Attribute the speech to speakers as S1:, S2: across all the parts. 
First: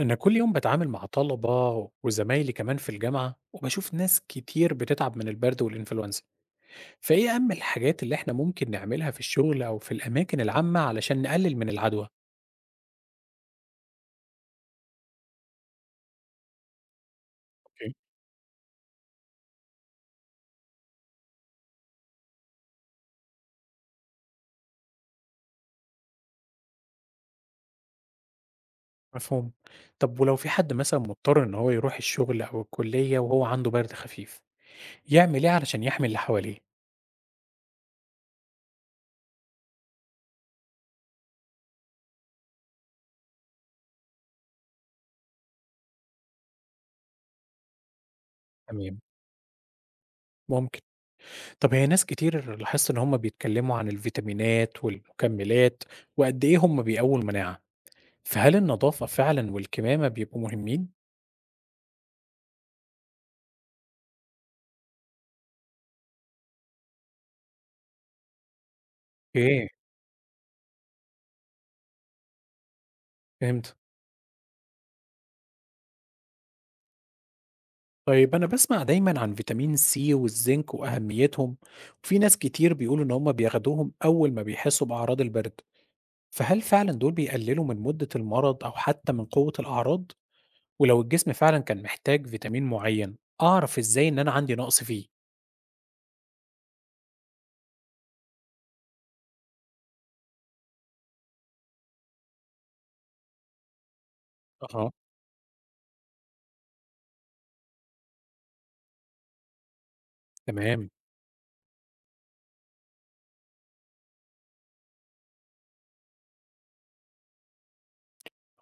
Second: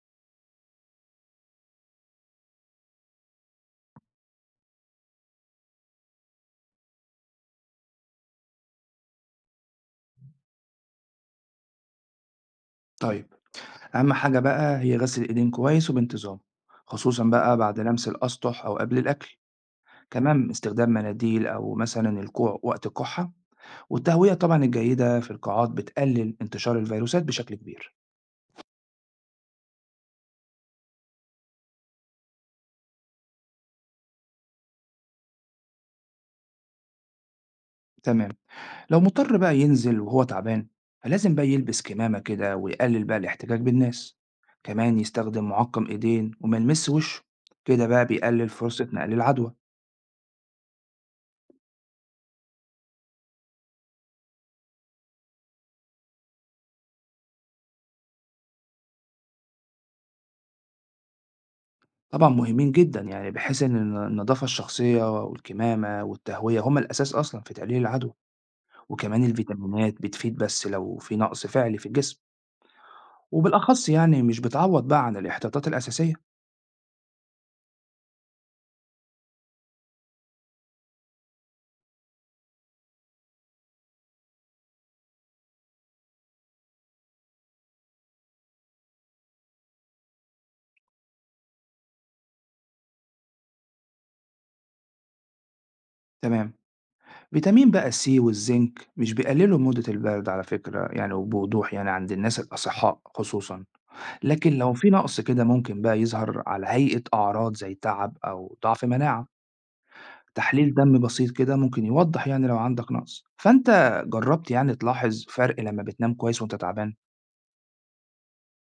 S1: أنا كل يوم بتعامل مع طلبة وزمايلي كمان في الجامعة وبشوف ناس كتير بتتعب من البرد والإنفلونزا، فإيه أهم الحاجات اللي إحنا ممكن نعملها في الشغل أو في الأماكن العامة علشان نقلل من العدوى؟
S2: طيب، أهم حاجة بقى هي غسل الإيدين كويس وبانتظام، خصوصا بقى بعد
S1: اوكي
S2: لمس الأسطح أو قبل الأكل. كمان استخدام مناديل أو مثلا الكوع وقت الكحة. والتهوية طبعا الجيدة في القاعات بتقلل انتشار الفيروسات بشكل كبير.
S1: مفهوم. طب ولو في حد مثلا مضطر إن هو يروح الشغل أو الكلية وهو عنده برد خفيف، يعمل إيه علشان يحمي اللي حواليه؟
S2: تمام. لو مضطر بقى ينزل وهو تعبان، فلازم بقى يلبس كمامة كده ويقلل بقى الاحتكاك بالناس. كمان يستخدم معقم إيدين وما يلمس وشه. كده بقى بيقلل فرصة
S1: تمام،
S2: نقل العدوى.
S1: ممكن. طب هي ناس كتير لاحظت إن هم بيتكلموا عن الفيتامينات والمكملات وقد إيه هم بيقووا المناعة، فهل النظافة فعلا والكمامة بيبقوا مهمين؟
S2: طبعًا مهمين جدًا، يعني بحيث إن النضافة الشخصية والكمامة والتهوية هُم الأساس أصلًا في تقليل العدوى، وكمان
S1: أوكي،
S2: الفيتامينات بتفيد بس لو في نقص فعلي في الجسم،
S1: فهمت.
S2: وبالأخص يعني مش بتعوّض بقى عن الاحتياطات الأساسية.
S1: طيب أنا باسمع دايمًا عن فيتامين سي والزنك وأهميتهم، وفي ناس كتير بيقولوا إن هم بياخدوهم أول ما بيحسوا بأعراض البرد، فهل فعلًا دول بيقللوا من مدة المرض أو حتى من قوة الأعراض؟ ولو الجسم فعلًا كان محتاج فيتامين معين، أعرف إزاي إن أنا عندي نقص فيه؟
S2: تمام. فيتامين بقى C والزنك مش بيقللوا مدة البرد على فكرة يعني وبوضوح يعني عند الناس الأصحاء خصوصًا، لكن لو
S1: أها،
S2: في نقص كده ممكن بقى يظهر على هيئة أعراض زي تعب أو ضعف مناعة. تحليل
S1: تمام.
S2: دم بسيط كده ممكن يوضح يعني لو عندك نقص، فأنت جربت يعني تلاحظ فرق لما بتنام كويس وأنت تعبان.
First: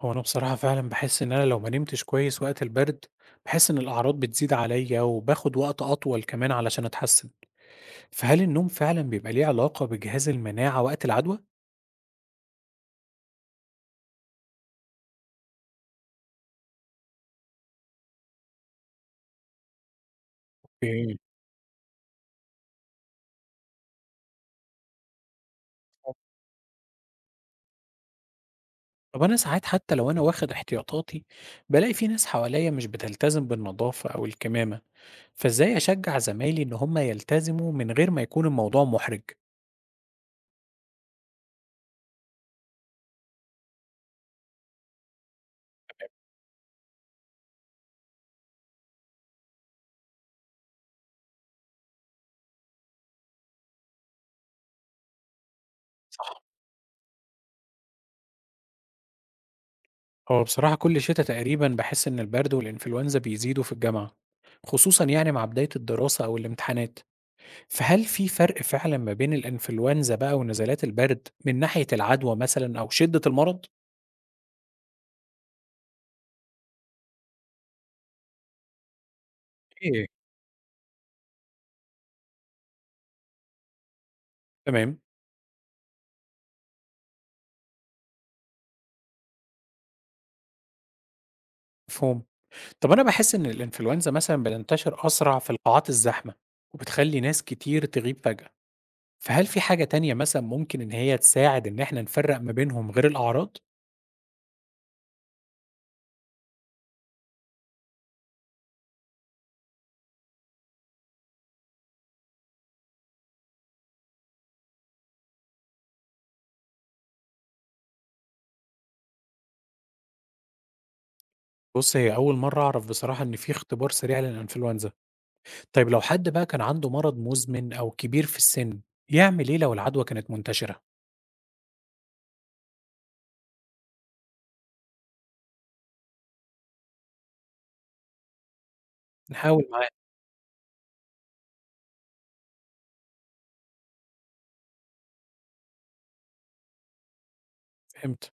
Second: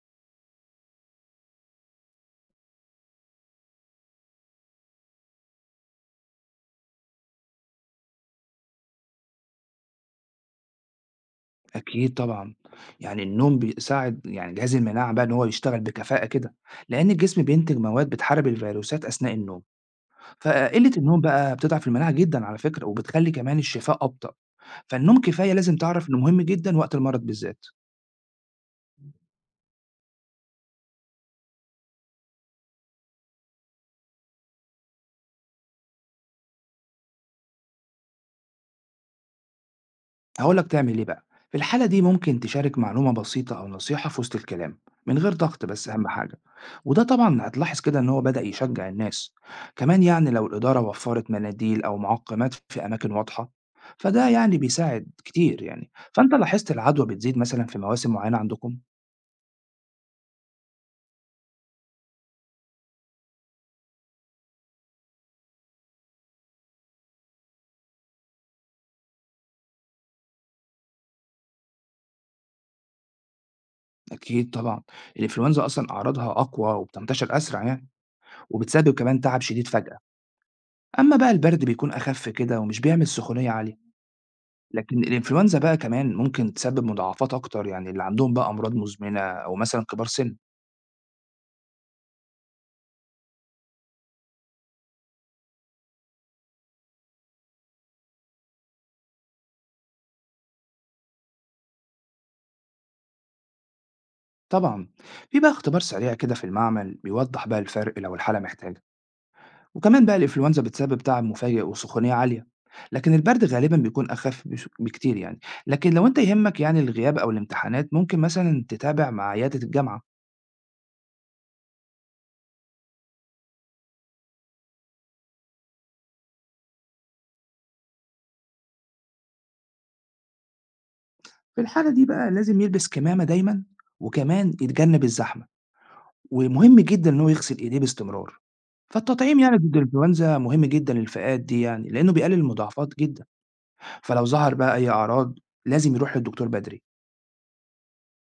S1: هو أنا بصراحة فعلًا باحس إن أنا لو ما نمتش كويس وقت البرد، باحس إن الأعراض بتزيد عليَّ وباخد وقت أطول كمان علشان أتحسن، فهل النوم فعلًا بيبقى ليه علاقة بجهاز المناعة وقت العدوى؟
S2: أكيد طبعا. يعني النوم بيساعد يعني جهاز المناعة بقى إن هو يشتغل بكفاءة كده، لأن الجسم بينتج مواد بتحارب الفيروسات أثناء النوم. فقلة
S1: فهمت.
S2: النوم بقى بتضعف المناعة جدا على فكرة وبتخلي كمان الشفاء أبطأ. فالنوم كفاية لازم تعرف
S1: طب
S2: إنه مهم جدا وقت المرض بالذات.
S1: طب أنا ساعات حتى لو أنا واخد احتياطاتي بالاقي في ناس حواليا مش بتلتزم بالنظافة أو الكمامة، فإزاي أشجع زمايلي إن هم يلتزموا من غير ما يكون الموضوع محرج؟
S2: هقول لك تعمل إيه بقى. في الحالة دي ممكن تشارك معلومة بسيطة أو نصيحة في وسط الكلام من غير ضغط، بس أهم حاجة، وده طبعا هتلاحظ كده إن هو بدأ يشجع الناس. كمان يعني لو الإدارة وفرت مناديل أو معقمات في أماكن واضحة فده يعني بيساعد كتير يعني. فأنت
S1: صح.
S2: لاحظت العدوى بتزيد مثلا في مواسم معينة عندكم؟
S1: هو بصراحة كل شتاء تقريبا بحس إن البرد والإنفلونزا بيزيدوا في الجامعة، خصوصا يعني مع بداية الدراسة أو الامتحانات، فهل في فرق فعلا ما بين الإنفلونزا بقى ونزلات البرد من ناحية العدوى مثلا أو شدة المرض؟
S2: أكيد طبعا. الإنفلونزا أصلا أعراضها أقوى وبتنتشر أسرع يعني، وبتسبب كمان تعب شديد فجأة.
S1: إيه.
S2: أما بقى البرد بيكون أخف كده ومش بيعمل سخونية عالية.
S1: تمام.
S2: لكن الإنفلونزا بقى كمان ممكن تسبب مضاعفات أكتر يعني اللي عندهم بقى أمراض مزمنة أو مثلا كبار سن.
S1: مفهوم. طب أنا باحس إن الإنفلونزا مثلًا بتنتشر أسرع في القاعات الزحمة، وبتخلّي ناس كتير تغيب فجأة، فهل في حاجة تانية مثلًا ممكن إن هي تساعد إن إحنا نفرّق ما بينهم غير الأعراض؟
S2: طبعا. في بقى اختبار سريع كده في المعمل بيوضح بقى الفرق لو الحالة محتاجة. وكمان بقى الإنفلونزا بتسبب تعب مفاجئ وسخونية عالية. لكن البرد غالبا بيكون أخف بكتير يعني. لكن لو أنت يهمك يعني الغياب أو الامتحانات ممكن مثلا تتابع مع عيادة الجامعة.
S1: بُص، هي أول مرّة أعرف بصراحة إن في اختبار سريع للإنفلونزا. طيب لو حد بقى كان عنده مرض مزمن أو كبير في السن، يعمل إيه لو العدوى كانت منتشرة؟
S2: في الحالة دي بقى لازم يلبس كمامة دايما. وكمان يتجنب الزحمة. ومهم جدًا إن هو يغسل إيديه باستمرار. فالتطعيم يعني
S1: نحاول
S2: ضد
S1: معاه،
S2: الإنفلونزا مهم جدًا للفئات دي يعني، لإنه بيقلل المضاعفات جدًا. فلو ظهر بقى أي أعراض لازم يروح للدكتور بدري.
S1: فهمت.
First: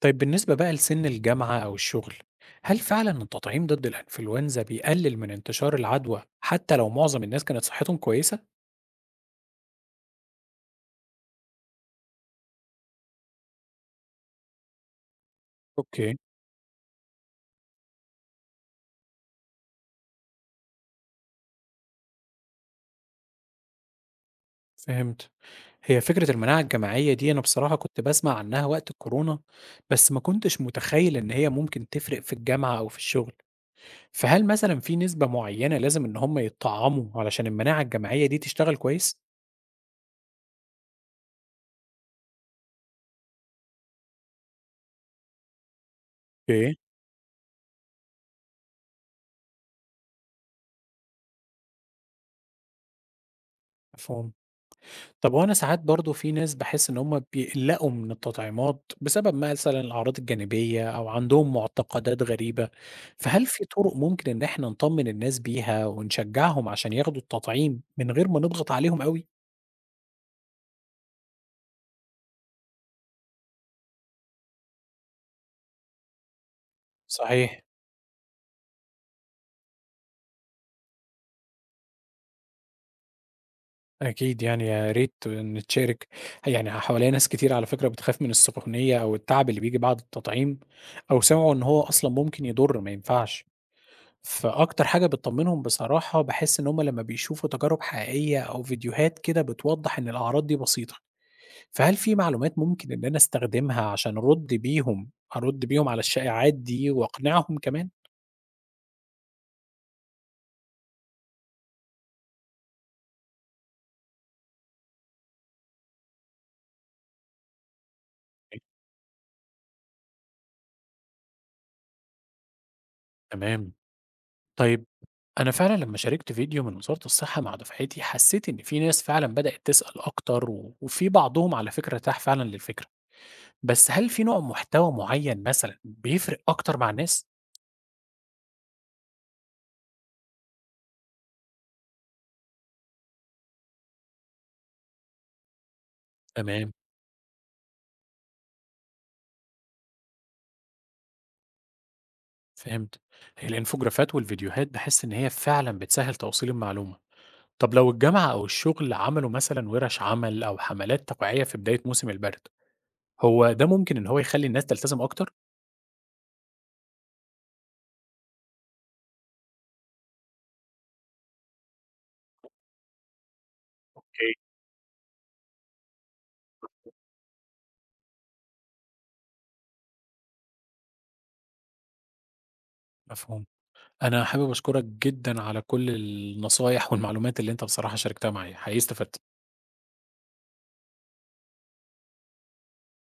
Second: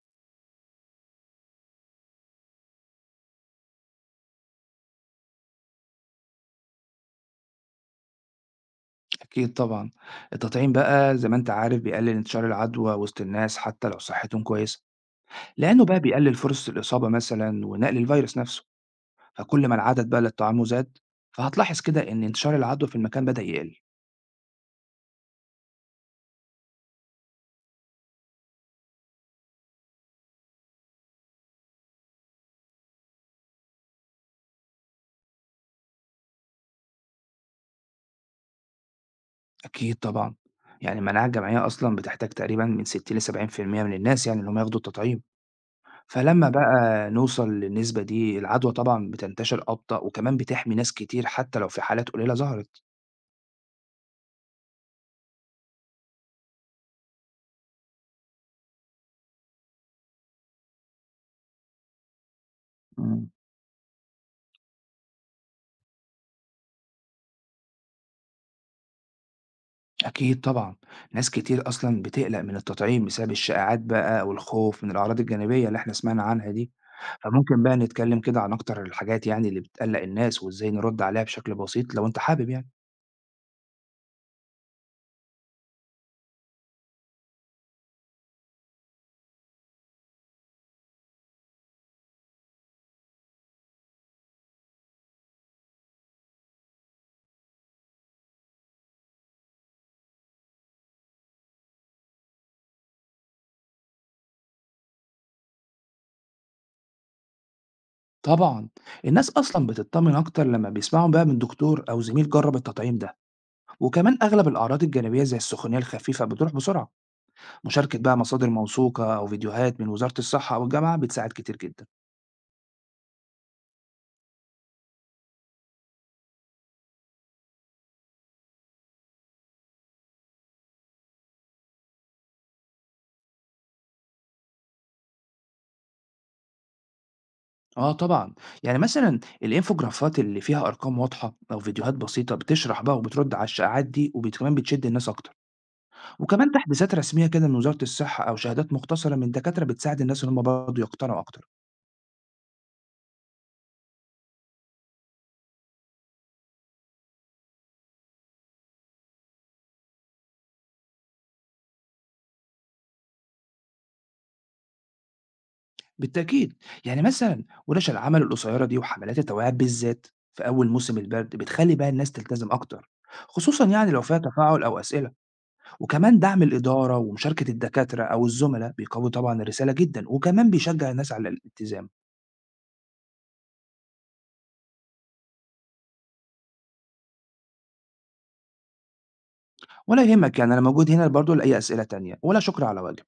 S1: طيب بالنسبة بقى لسن الجامعة أو الشغل، هل فعلًا التطعيم ضد الإنفلونزا بيقلل من انتشار العدوى حتى لو معظم الناس كانت صحتهم كويسة؟
S2: أكيد طبعًا. التطعيم بقى زي ما أنت عارف بيقلل انتشار العدوى وسط الناس حتى لو صحتهم كويسة، لإنه بقى
S1: أوكي.
S2: بيقلل فرص الإصابة مثلًا ونقل الفيروس نفسه. فكل ما العدد بقى اللي اتطعموا زاد، فهتلاحظ كده إن انتشار العدوى في المكان بدأ يقل.
S1: فهمت. هي فكرة المناعة الجماعية دي أنا بصراحة كنت بسمع عنها وقت الكورونا، بس ما كنتش متخيل إن هي ممكن تفرق في الجامعة أو في الشغل، فهل مثلًا في نسبة معينة لازم إن هم يتطعموا علشان المناعة الجماعية دي تشتغل كويس؟
S2: أكيد طبعًا. يعني المناعة الجماعية أصلًا بتحتاج تقريبًا من 60 ل70% من الناس يعني إن هم ياخدوا التطعيم. فلمّا
S1: اوكي.
S2: بقى نوصل للنسبة دي، العدوى طبعًا بتنتشر أبطأ وكمان بتحمي ناس كتير حتى لو في حالات قليلة ظهرت.
S1: مفهوم. طب هو أنا ساعات برضه في ناس باحس إن هم بيقلقوا من التطعيمات بسبب مثلًا الأعراض الجانبية أو عندهم معتقدات غريبة،
S2: إمم.
S1: فهل في طرق ممكن إن إحنا نطمن الناس بيها ونشجعهم عشان ياخدوا التطعيم من غير ما نضغط عليهم أوي؟
S2: أكيد طبعًا، ناس كتير أصلًا بتقلق من التطعيم بسبب الشائعات بقى والخوف من الأعراض الجانبية اللي إحنا سمعنا عنها دي.
S1: صحيح،
S2: فممكن بقى نتكلم كده عن أكتر الحاجات يعني اللي بتقلق الناس وإزاي نرد عليها بشكل بسيط لو أنت حابب يعني.
S1: أكيد يعني يا ريت إن تشارك، يعني حواليّا ناس كتير على فكرة بتخاف من السخونية أو التعب اللي بييجي بعد التطعيم، أو سمعوا إن هو أصلًا ممكن يضر ما ينفعش، فأكتر حاجة بتطمنهم بصراحة باحس إن هُم لمّا بيشوفوا تجارب حقيقية أو فيديوهات كده بتوضح إن الأعراض دي بسيطة، فهل في معلومات ممكن إن أنا أستخدمها عشان أرد بيهم أرد بيهم على الشائعات دي وأقنعهم كمان؟
S2: طبعًا، الناس أصلًا بتطمن أكتر لمّا بيسمعوا بقى من دكتور أو زميل جرب التطعيم ده، وكمان أغلب الأعراض الجانبية زي السخونية الخفيفة بتروح بسرعة. مشاركة بقى مصادر موثوقة أو فيديوهات من وزارة الصحة أو الجامعة بتساعد كتير جدا.
S1: تمام. طيب أنا فعلًا لمّا شاركت فيديو من وزارة الصحة مع دفعتي، حسيت إن في ناس فعلًا بدأت تسأل أكتر، و وفي بعضهم على فكرة ارتاح فعلًا للفكرة، بس هل في نوع محتوى معين مثلًا بيفرق أكتر مع الناس؟
S2: آه طبعا. يعني مثلا الإنفوجرافات اللي فيها أرقام واضحة أو فيديوهات بسيطة بتشرح بقى وبترد على الشائعات دي وكمان بتشد الناس أكتر. وكمان
S1: تمام،
S2: تحديثات رسمية كده من وزارة الصحة أو شهادات مختصرة من دكاترة بتساعد الناس إن هم برضه يقتنعوا أكتر.
S1: فهمت. هي الإنفوجرافات والفيديوهات باحس إن هي فعلًا بتسهّل توصيل المعلومة. طب لو الجامعة أو الشغل عملوا مثلًا ورش عمل أو حملات توعية في بداية موسم البرد، هو ده ممكن إن هو يخلّي الناس تلتزم أكتر؟
S2: بالتأكيد. يعني مثلا ورش العمل القصيرة دي وحملات التوعية بالذات في أول موسم البرد بتخلي بقى الناس تلتزم أكتر، خصوصا يعني لو فيها
S1: أوكي،
S2: تفاعل أو أسئلة. وكمان دعم الإدارة ومشاركة الدكاترة أو الزملاء بيقوي طبعًا الرسالة جدًا، وكمان بيشجع الناس على الالتزام.
S1: مفهوم. أنا حابب أشكرك جدًا على كل النصايح والمعلومات اللي أنت بصراحة شاركتها معايا، حقيقي استفدت.
S2: ولا يهمك يعني، أنا موجود هنا برضه لأي أسئلة تانية، ولا شكر على واجب.